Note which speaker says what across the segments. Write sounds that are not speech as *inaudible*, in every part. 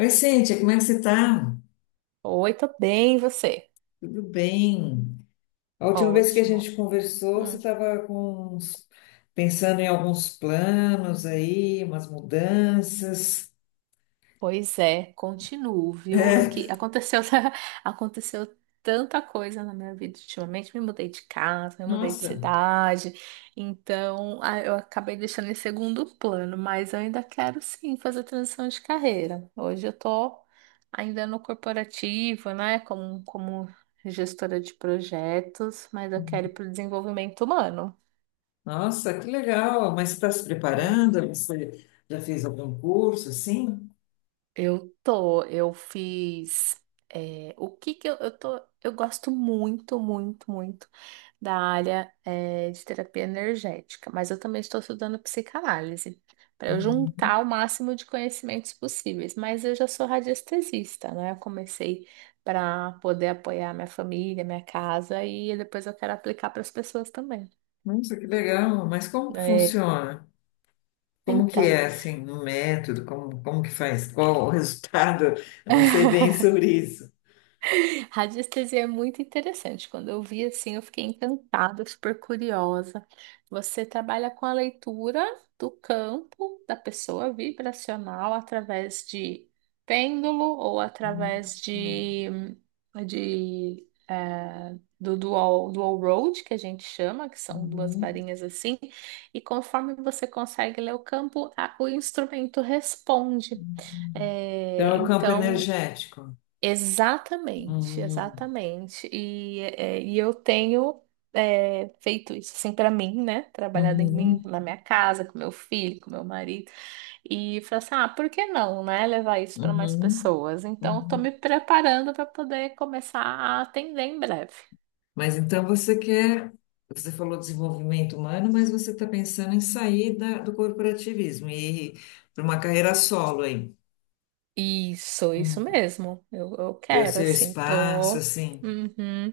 Speaker 1: Oi, Cíntia, como é que você tá?
Speaker 2: Oi, tô bem, e você?
Speaker 1: Tudo bem? A última vez que a
Speaker 2: Ótimo.
Speaker 1: gente conversou, você
Speaker 2: Hum,
Speaker 1: estava com pensando em alguns planos aí, umas mudanças.
Speaker 2: pois é, continuo, viu? É que aconteceu, *laughs* aconteceu tanta coisa na minha vida ultimamente. Me mudei de casa, me mudei de
Speaker 1: Nossa,
Speaker 2: cidade, então eu acabei deixando em segundo plano, mas eu ainda quero sim fazer transição de carreira. Hoje eu tô ainda no corporativo, né? Como gestora de projetos, mas eu quero ir para o desenvolvimento humano.
Speaker 1: nossa, que legal! Mas você está se preparando? Você já fez algum curso, assim?
Speaker 2: Eu fiz. O que que eu tô. Eu gosto muito, muito, muito da área, de terapia energética, mas eu também estou estudando psicanálise, para eu juntar o máximo de conhecimentos possíveis. Mas eu já sou radiestesista, né? Eu comecei para poder apoiar minha família, minha casa, e depois eu quero aplicar para as pessoas também.
Speaker 1: Nossa, que legal! Mas como que
Speaker 2: É,
Speaker 1: funciona? Como que
Speaker 2: então.
Speaker 1: é, assim, o método? Como que faz? Qual o *laughs* resultado? Eu não sei bem
Speaker 2: *laughs*
Speaker 1: sobre isso.
Speaker 2: *laughs* Radiestesia é muito interessante. Quando eu vi assim, eu fiquei encantada, super curiosa. Você trabalha com a leitura do campo da pessoa vibracional através de pêndulo ou
Speaker 1: Hum,
Speaker 2: através do dual, dual road, que a gente chama, que são duas
Speaker 1: uhum.
Speaker 2: varinhas assim, e conforme você consegue ler o campo, o instrumento responde. É,
Speaker 1: Então, é o campo
Speaker 2: então,
Speaker 1: energético.
Speaker 2: exatamente,
Speaker 1: Uhum,
Speaker 2: exatamente. E eu tenho feito isso assim para mim, né? Trabalhado em mim,
Speaker 1: uhum,
Speaker 2: na minha casa, com meu filho, com meu marido. E falei assim: ah, por que não, né? Levar isso para mais
Speaker 1: uhum,
Speaker 2: pessoas. Então, estou
Speaker 1: uhum.
Speaker 2: me preparando para poder começar a atender em breve.
Speaker 1: Mas então você falou desenvolvimento humano, mas você está pensando em sair do corporativismo e ir para uma carreira solo aí.
Speaker 2: Isso
Speaker 1: Uhum.
Speaker 2: mesmo. Eu
Speaker 1: Ter o
Speaker 2: quero,
Speaker 1: seu
Speaker 2: assim,
Speaker 1: espaço,
Speaker 2: tô.
Speaker 1: assim.
Speaker 2: Uhum.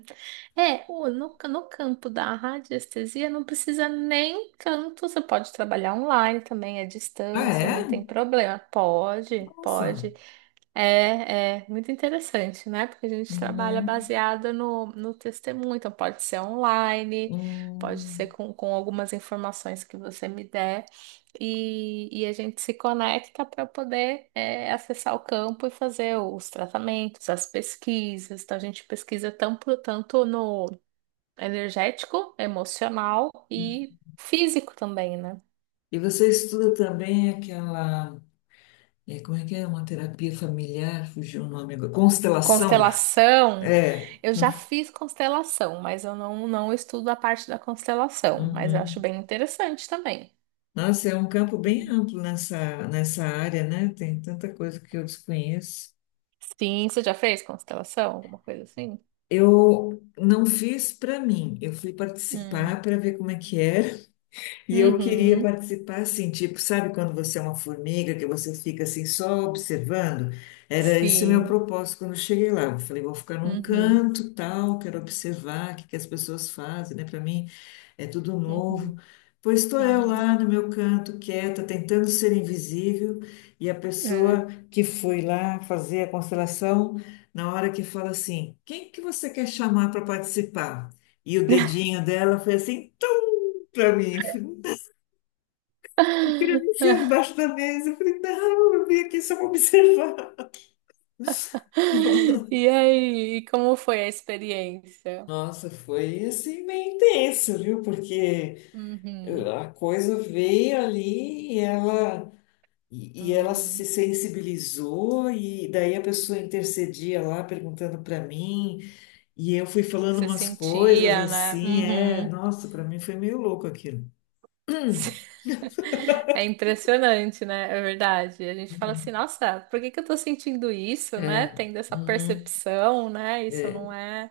Speaker 2: É, no campo da radiestesia não precisa nem tanto. Você pode trabalhar online também, à
Speaker 1: Ah,
Speaker 2: distância,
Speaker 1: é?
Speaker 2: não tem problema. Pode,
Speaker 1: Nossa.
Speaker 2: pode. É, é muito interessante, né? Porque a gente trabalha
Speaker 1: Uhum,
Speaker 2: baseada no testemunho, então pode ser online, pode ser
Speaker 1: uhum.
Speaker 2: com algumas informações que você me der, e a gente se conecta para poder acessar o campo e fazer os tratamentos, as pesquisas. Então a gente pesquisa tanto, tanto no energético, emocional e físico também, né?
Speaker 1: E você estuda também aquela, como é que é? Uma terapia familiar, fugiu o nome agora. Constelação?
Speaker 2: Constelação,
Speaker 1: É.
Speaker 2: eu já fiz constelação, mas eu não estudo a parte da constelação, mas eu acho
Speaker 1: Uhum.
Speaker 2: bem interessante também.
Speaker 1: Nossa, é um campo bem
Speaker 2: Sim.
Speaker 1: amplo nessa área, né? Tem tanta coisa que eu desconheço.
Speaker 2: Sim, você já fez constelação? Alguma coisa assim?
Speaker 1: Eu não fiz para mim, eu fui participar
Speaker 2: Hum.
Speaker 1: para ver como é que era. E eu queria
Speaker 2: Uhum.
Speaker 1: participar assim, tipo, sabe quando você é uma formiga, que você fica assim só observando? Era esse o meu
Speaker 2: Sim.
Speaker 1: propósito quando eu cheguei lá. Eu falei, vou ficar num
Speaker 2: Uhum.
Speaker 1: canto, tal, quero observar o que que as pessoas fazem, né? Para mim é tudo novo.
Speaker 2: Uhum.
Speaker 1: Pois estou eu
Speaker 2: Uhum.
Speaker 1: lá no meu canto, quieta, tentando ser invisível, e a
Speaker 2: Hum.
Speaker 1: pessoa que foi lá fazer a constelação, na hora que fala assim, quem que você quer chamar para participar? E o dedinho dela foi assim *laughs* para mim. Eu queria me enfiar
Speaker 2: *laughs*
Speaker 1: debaixo da mesa. Eu falei, não, eu vim aqui só para observar. *laughs*
Speaker 2: E aí, como foi a experiência?
Speaker 1: Nossa, foi assim meio intenso, viu? Porque
Speaker 2: Uhum.
Speaker 1: a coisa veio ali e ela, e ela
Speaker 2: Uhum.
Speaker 1: se
Speaker 2: O
Speaker 1: sensibilizou, e daí a pessoa intercedia lá perguntando para mim, e eu fui
Speaker 2: que que
Speaker 1: falando
Speaker 2: você
Speaker 1: umas coisas
Speaker 2: sentia, né?
Speaker 1: assim,
Speaker 2: Uhum.
Speaker 1: nossa, para mim foi meio louco aquilo. Uhum.
Speaker 2: *laughs* É impressionante, né? É verdade. A gente fala assim, nossa, por que que eu tô sentindo isso, né?
Speaker 1: É,
Speaker 2: Tendo essa
Speaker 1: uhum,
Speaker 2: percepção, né? Isso
Speaker 1: é.
Speaker 2: não é...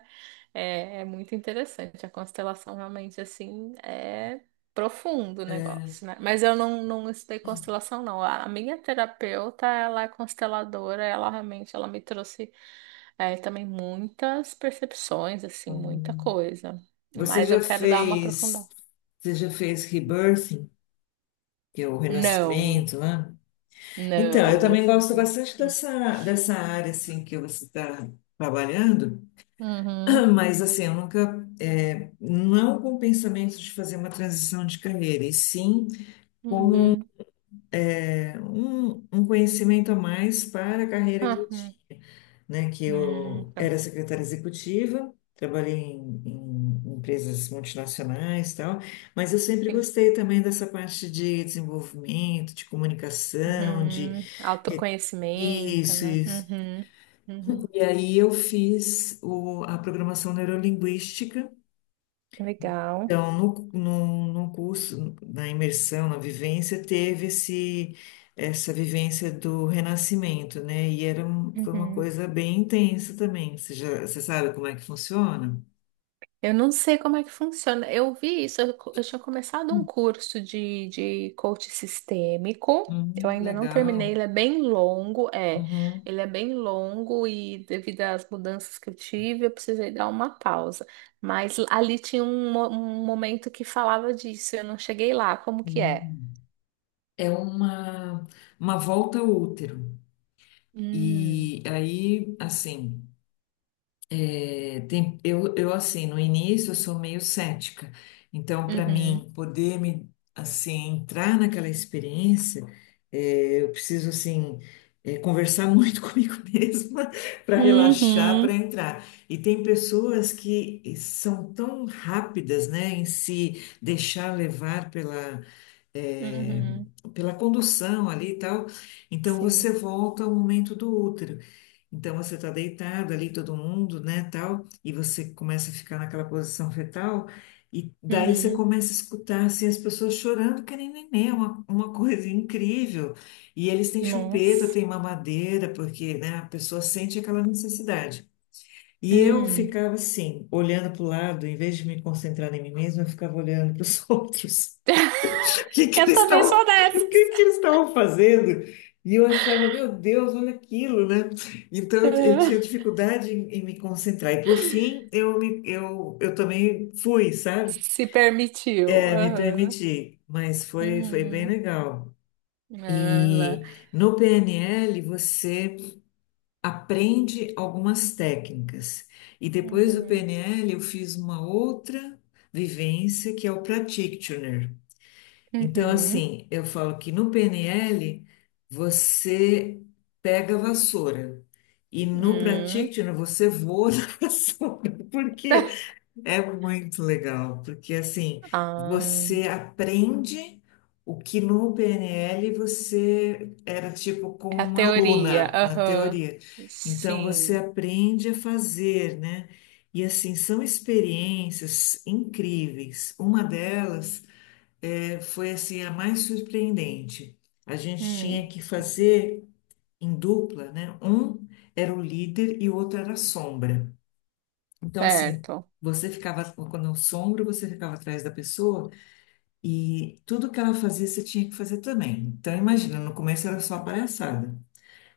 Speaker 2: É, é muito interessante. A constelação realmente, assim, é profundo o
Speaker 1: É, é.
Speaker 2: negócio, né? Mas eu não estudei constelação, não. A minha terapeuta, ela é consteladora, ela realmente, ela me trouxe também muitas percepções, assim, muita coisa.
Speaker 1: Você
Speaker 2: Mas
Speaker 1: já
Speaker 2: eu quero dar uma aprofundada.
Speaker 1: fez, você já fez rebirthing, que é o
Speaker 2: Não,
Speaker 1: renascimento, né? Então, eu
Speaker 2: não
Speaker 1: também
Speaker 2: fiz
Speaker 1: gosto
Speaker 2: ainda.
Speaker 1: bastante
Speaker 2: Hum.
Speaker 1: dessa, área assim que você está trabalhando,
Speaker 2: Uhum,
Speaker 1: *clears throat* mas assim, eu nunca não com o pensamento de fazer uma transição de carreira, e sim
Speaker 2: uhum.
Speaker 1: um, conhecimento a mais para a carreira que
Speaker 2: Ah,
Speaker 1: eu tinha, né? Que eu
Speaker 2: tá.
Speaker 1: era secretária executiva, trabalhei em empresas multinacionais e tal, mas eu sempre
Speaker 2: Sim.
Speaker 1: gostei também dessa parte de desenvolvimento, de comunicação, de
Speaker 2: Uhum. Autoconhecimento,
Speaker 1: isso,
Speaker 2: né?
Speaker 1: isso.
Speaker 2: Uhum, uhum.
Speaker 1: E aí eu fiz a programação neurolinguística,
Speaker 2: Legal.
Speaker 1: então, no, no curso, na imersão, na vivência, teve essa vivência do renascimento, né? E foi uma
Speaker 2: Uhum.
Speaker 1: coisa bem intensa também. Você sabe como é que funciona?
Speaker 2: Eu não sei como é que funciona. Eu vi isso, eu tinha começado um curso de coach sistêmico. Eu
Speaker 1: Uhum, que
Speaker 2: ainda não terminei,
Speaker 1: legal.
Speaker 2: ele é bem longo, é.
Speaker 1: Uhum.
Speaker 2: Ele é bem longo e devido às mudanças que eu tive, eu precisei dar uma pausa. Mas ali tinha um momento que falava disso, eu não cheguei lá, como que é?
Speaker 1: Uhum. É uma volta ao útero.
Speaker 2: Hum,
Speaker 1: E aí, assim. É, assim, no início eu sou meio cética, então para
Speaker 2: uhum,
Speaker 1: mim poder me, assim, entrar naquela experiência, eu preciso, assim, conversar muito *laughs* comigo mesma para relaxar, para
Speaker 2: uhum,
Speaker 1: entrar. E tem pessoas que são tão rápidas, né, em se deixar levar pela é,
Speaker 2: uhum,
Speaker 1: pela condução ali e tal. Então você
Speaker 2: sim,
Speaker 1: volta ao momento do útero. Então você está deitado ali, todo mundo, né, tal, e você começa a ficar naquela posição fetal, e daí você
Speaker 2: uhum,
Speaker 1: começa a escutar assim, as pessoas chorando, que nem neném, é uma, coisa incrível. E eles têm chupeta,
Speaker 2: nossa,
Speaker 1: têm mamadeira, porque, né, a pessoa sente aquela necessidade. E eu
Speaker 2: hum.
Speaker 1: ficava assim, olhando para o lado, em vez de me concentrar em mim mesma, eu ficava olhando para os *laughs* outros. O que
Speaker 2: *laughs*
Speaker 1: que
Speaker 2: Eu
Speaker 1: eles
Speaker 2: também
Speaker 1: estavam,
Speaker 2: sou
Speaker 1: o que
Speaker 2: dessa.
Speaker 1: que eles estavam fazendo? E eu achava, meu Deus, olha aquilo, né? Então eu,
Speaker 2: Ah,
Speaker 1: tinha dificuldade em me concentrar. E por fim, eu também fui, sabe?
Speaker 2: se permitiu.
Speaker 1: É, me
Speaker 2: Aham.
Speaker 1: permiti, mas foi bem
Speaker 2: Uhum.
Speaker 1: legal.
Speaker 2: Ah, lá.
Speaker 1: E no PNL você aprende algumas técnicas. E depois do
Speaker 2: Uhum.
Speaker 1: PNL eu fiz uma outra vivência que é o practitioner. Então,
Speaker 2: Uhum.
Speaker 1: assim,
Speaker 2: *laughs*
Speaker 1: eu falo que no PNL você pega a vassoura e no
Speaker 2: Hum.
Speaker 1: Practitioner você voa *laughs* na vassoura, porque é muito legal, porque assim,
Speaker 2: Ah,
Speaker 1: você aprende o que no PNL você era tipo como
Speaker 2: é a
Speaker 1: uma
Speaker 2: teoria.
Speaker 1: aluna na
Speaker 2: Aham.
Speaker 1: teoria. Então, você
Speaker 2: Sim.
Speaker 1: aprende a fazer, né? E assim, são experiências incríveis. Uma delas foi assim a mais surpreendente. A gente tinha
Speaker 2: Hum.
Speaker 1: que fazer em dupla, né? Um era o líder e o outro era a sombra. Então, assim,
Speaker 2: Certo.
Speaker 1: você ficava, quando o sombra, você ficava atrás da pessoa e tudo que ela fazia, você tinha que fazer também. Então, imagina, no começo era só palhaçada,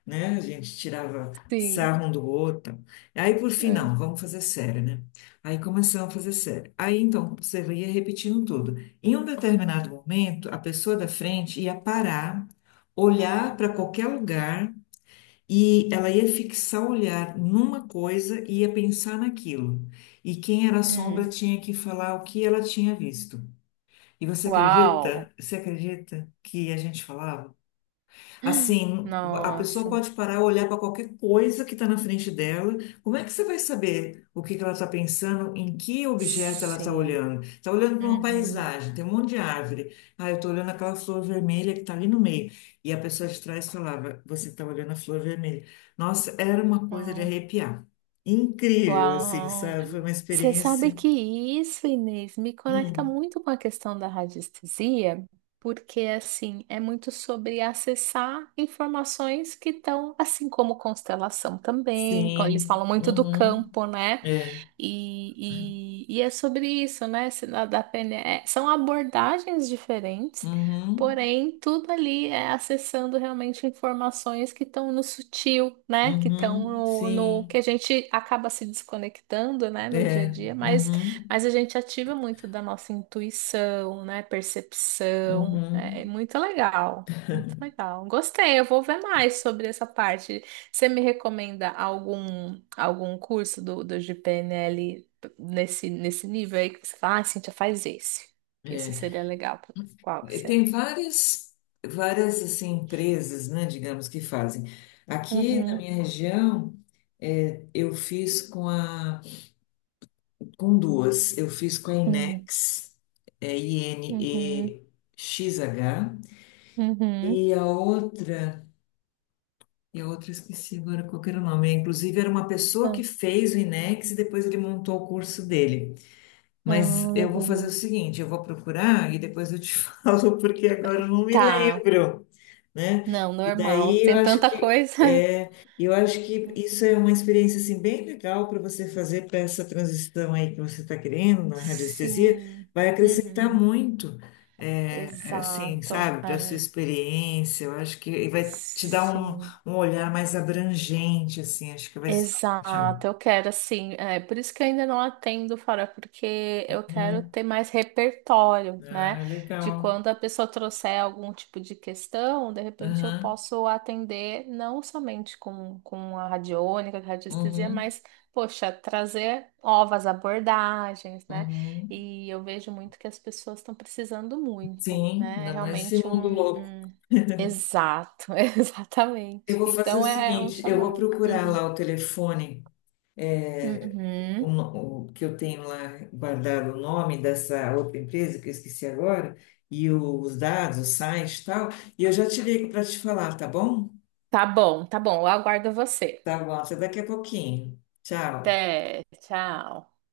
Speaker 1: né? A gente tirava
Speaker 2: Sim.
Speaker 1: sarro um do outro. Aí, por fim,
Speaker 2: É.
Speaker 1: não, vamos fazer sério, né? Aí começamos a fazer sério. Aí, então, você ia repetindo tudo. Em um determinado momento, a pessoa da frente ia parar, olhar para qualquer lugar e ela ia fixar o olhar numa coisa e ia pensar naquilo. E quem era a sombra
Speaker 2: Hum.
Speaker 1: tinha que falar o que ela tinha visto. E você acredita?
Speaker 2: Uau.
Speaker 1: Você acredita que a gente falava? Assim, a pessoa
Speaker 2: Nossa.
Speaker 1: pode parar e olhar para qualquer coisa que está na frente dela. Como é que você vai saber o que que ela está pensando, em que objeto ela está
Speaker 2: Sim.
Speaker 1: olhando? Está olhando para uma
Speaker 2: Uhum.
Speaker 1: paisagem, tem um monte de árvore. Ah, eu estou olhando aquela flor vermelha que está ali no meio. E a pessoa de trás falava: você está olhando a flor vermelha. Nossa, era uma coisa de
Speaker 2: Uau.
Speaker 1: arrepiar. Incrível, assim,
Speaker 2: Uau.
Speaker 1: sabe? Foi uma
Speaker 2: Você sabe
Speaker 1: experiência.
Speaker 2: que isso, Inês, me conecta
Speaker 1: Hum,
Speaker 2: muito com a questão da radiestesia, porque assim, é muito sobre acessar informações que estão, assim como constelação também, eles
Speaker 1: sim.
Speaker 2: falam muito do
Speaker 1: Uhum.
Speaker 2: campo, né?
Speaker 1: É.
Speaker 2: E é sobre isso, né? Se na- Da PNE, é, são abordagens diferentes,
Speaker 1: Uhum.
Speaker 2: porém, tudo ali é acessando realmente informações que estão no sutil, né? Que estão
Speaker 1: Uhum.
Speaker 2: no que
Speaker 1: Sim.
Speaker 2: a gente acaba se desconectando, né? No dia a
Speaker 1: É,
Speaker 2: dia,
Speaker 1: uhum,
Speaker 2: mas a gente ativa muito da nossa intuição, né? Percepção. É, é
Speaker 1: uhum,
Speaker 2: muito legal, muito legal. Gostei, eu vou ver mais sobre essa parte. Você me recomenda algum curso do, do de PNL nesse, nesse nível aí que você fala, ah, Cíntia, faz esse, que esse
Speaker 1: é.
Speaker 2: seria legal. Qual que
Speaker 1: E
Speaker 2: você?
Speaker 1: Tem várias, várias assim, empresas, né, digamos, que fazem. Aqui na
Speaker 2: Uhum,
Speaker 1: minha região, eu fiz com com duas. Eu fiz com a
Speaker 2: uhum,
Speaker 1: Inex,
Speaker 2: uhum,
Speaker 1: INEXH, e
Speaker 2: uhum.
Speaker 1: XH, e a outra, eu esqueci agora qual que era o nome. Inclusive, era uma pessoa
Speaker 2: Tá,
Speaker 1: que fez o Inex e depois ele montou o curso dele. Mas
Speaker 2: ah,
Speaker 1: eu vou fazer o
Speaker 2: legal.
Speaker 1: seguinte, eu vou procurar e depois eu te *laughs* falo, porque agora eu não me
Speaker 2: Tá,
Speaker 1: lembro, né?
Speaker 2: não,
Speaker 1: E
Speaker 2: normal.
Speaker 1: daí eu
Speaker 2: Tem
Speaker 1: acho
Speaker 2: tanta
Speaker 1: que
Speaker 2: coisa.
Speaker 1: é, eu acho que
Speaker 2: *laughs*
Speaker 1: isso é uma experiência assim bem legal para você fazer para essa transição aí que você está querendo na radiestesia,
Speaker 2: Sim.
Speaker 1: vai acrescentar
Speaker 2: Uhum.
Speaker 1: muito, assim,
Speaker 2: Exato.
Speaker 1: sabe, para sua
Speaker 2: É.
Speaker 1: experiência. Eu acho que vai te dar um,
Speaker 2: Sim.
Speaker 1: um olhar mais abrangente, assim. Acho que vai ser ótimo.
Speaker 2: Exato, eu quero assim, é por isso que eu ainda não atendo fora, porque eu quero
Speaker 1: Uhum.
Speaker 2: ter mais repertório, né?
Speaker 1: Ah,
Speaker 2: De
Speaker 1: legal.
Speaker 2: quando a pessoa trouxer algum tipo de questão, de repente eu
Speaker 1: Aham.
Speaker 2: posso atender não somente com a radiônica, com a radiestesia,
Speaker 1: Uhum.
Speaker 2: mas, poxa, trazer novas abordagens, né?
Speaker 1: Uhum.
Speaker 2: E eu vejo muito que as pessoas estão precisando muito,
Speaker 1: Sim,
Speaker 2: né? É
Speaker 1: ainda mais esse
Speaker 2: realmente
Speaker 1: mundo
Speaker 2: um...
Speaker 1: louco.
Speaker 2: um- exato, *laughs*
Speaker 1: Eu
Speaker 2: exatamente.
Speaker 1: vou fazer o
Speaker 2: Então é é um
Speaker 1: seguinte, eu vou
Speaker 2: chamado.
Speaker 1: procurar
Speaker 2: Uhum.
Speaker 1: lá o telefone é, o,
Speaker 2: Uhum.
Speaker 1: no- o que eu tenho lá guardado o nome dessa outra empresa que eu esqueci agora e os dados, o site e tal, e eu já te ligo para te falar, tá bom?
Speaker 2: Tá bom, tá bom. Eu aguardo você.
Speaker 1: Tá bom, até daqui a pouquinho. Tchau.
Speaker 2: Até, tchau.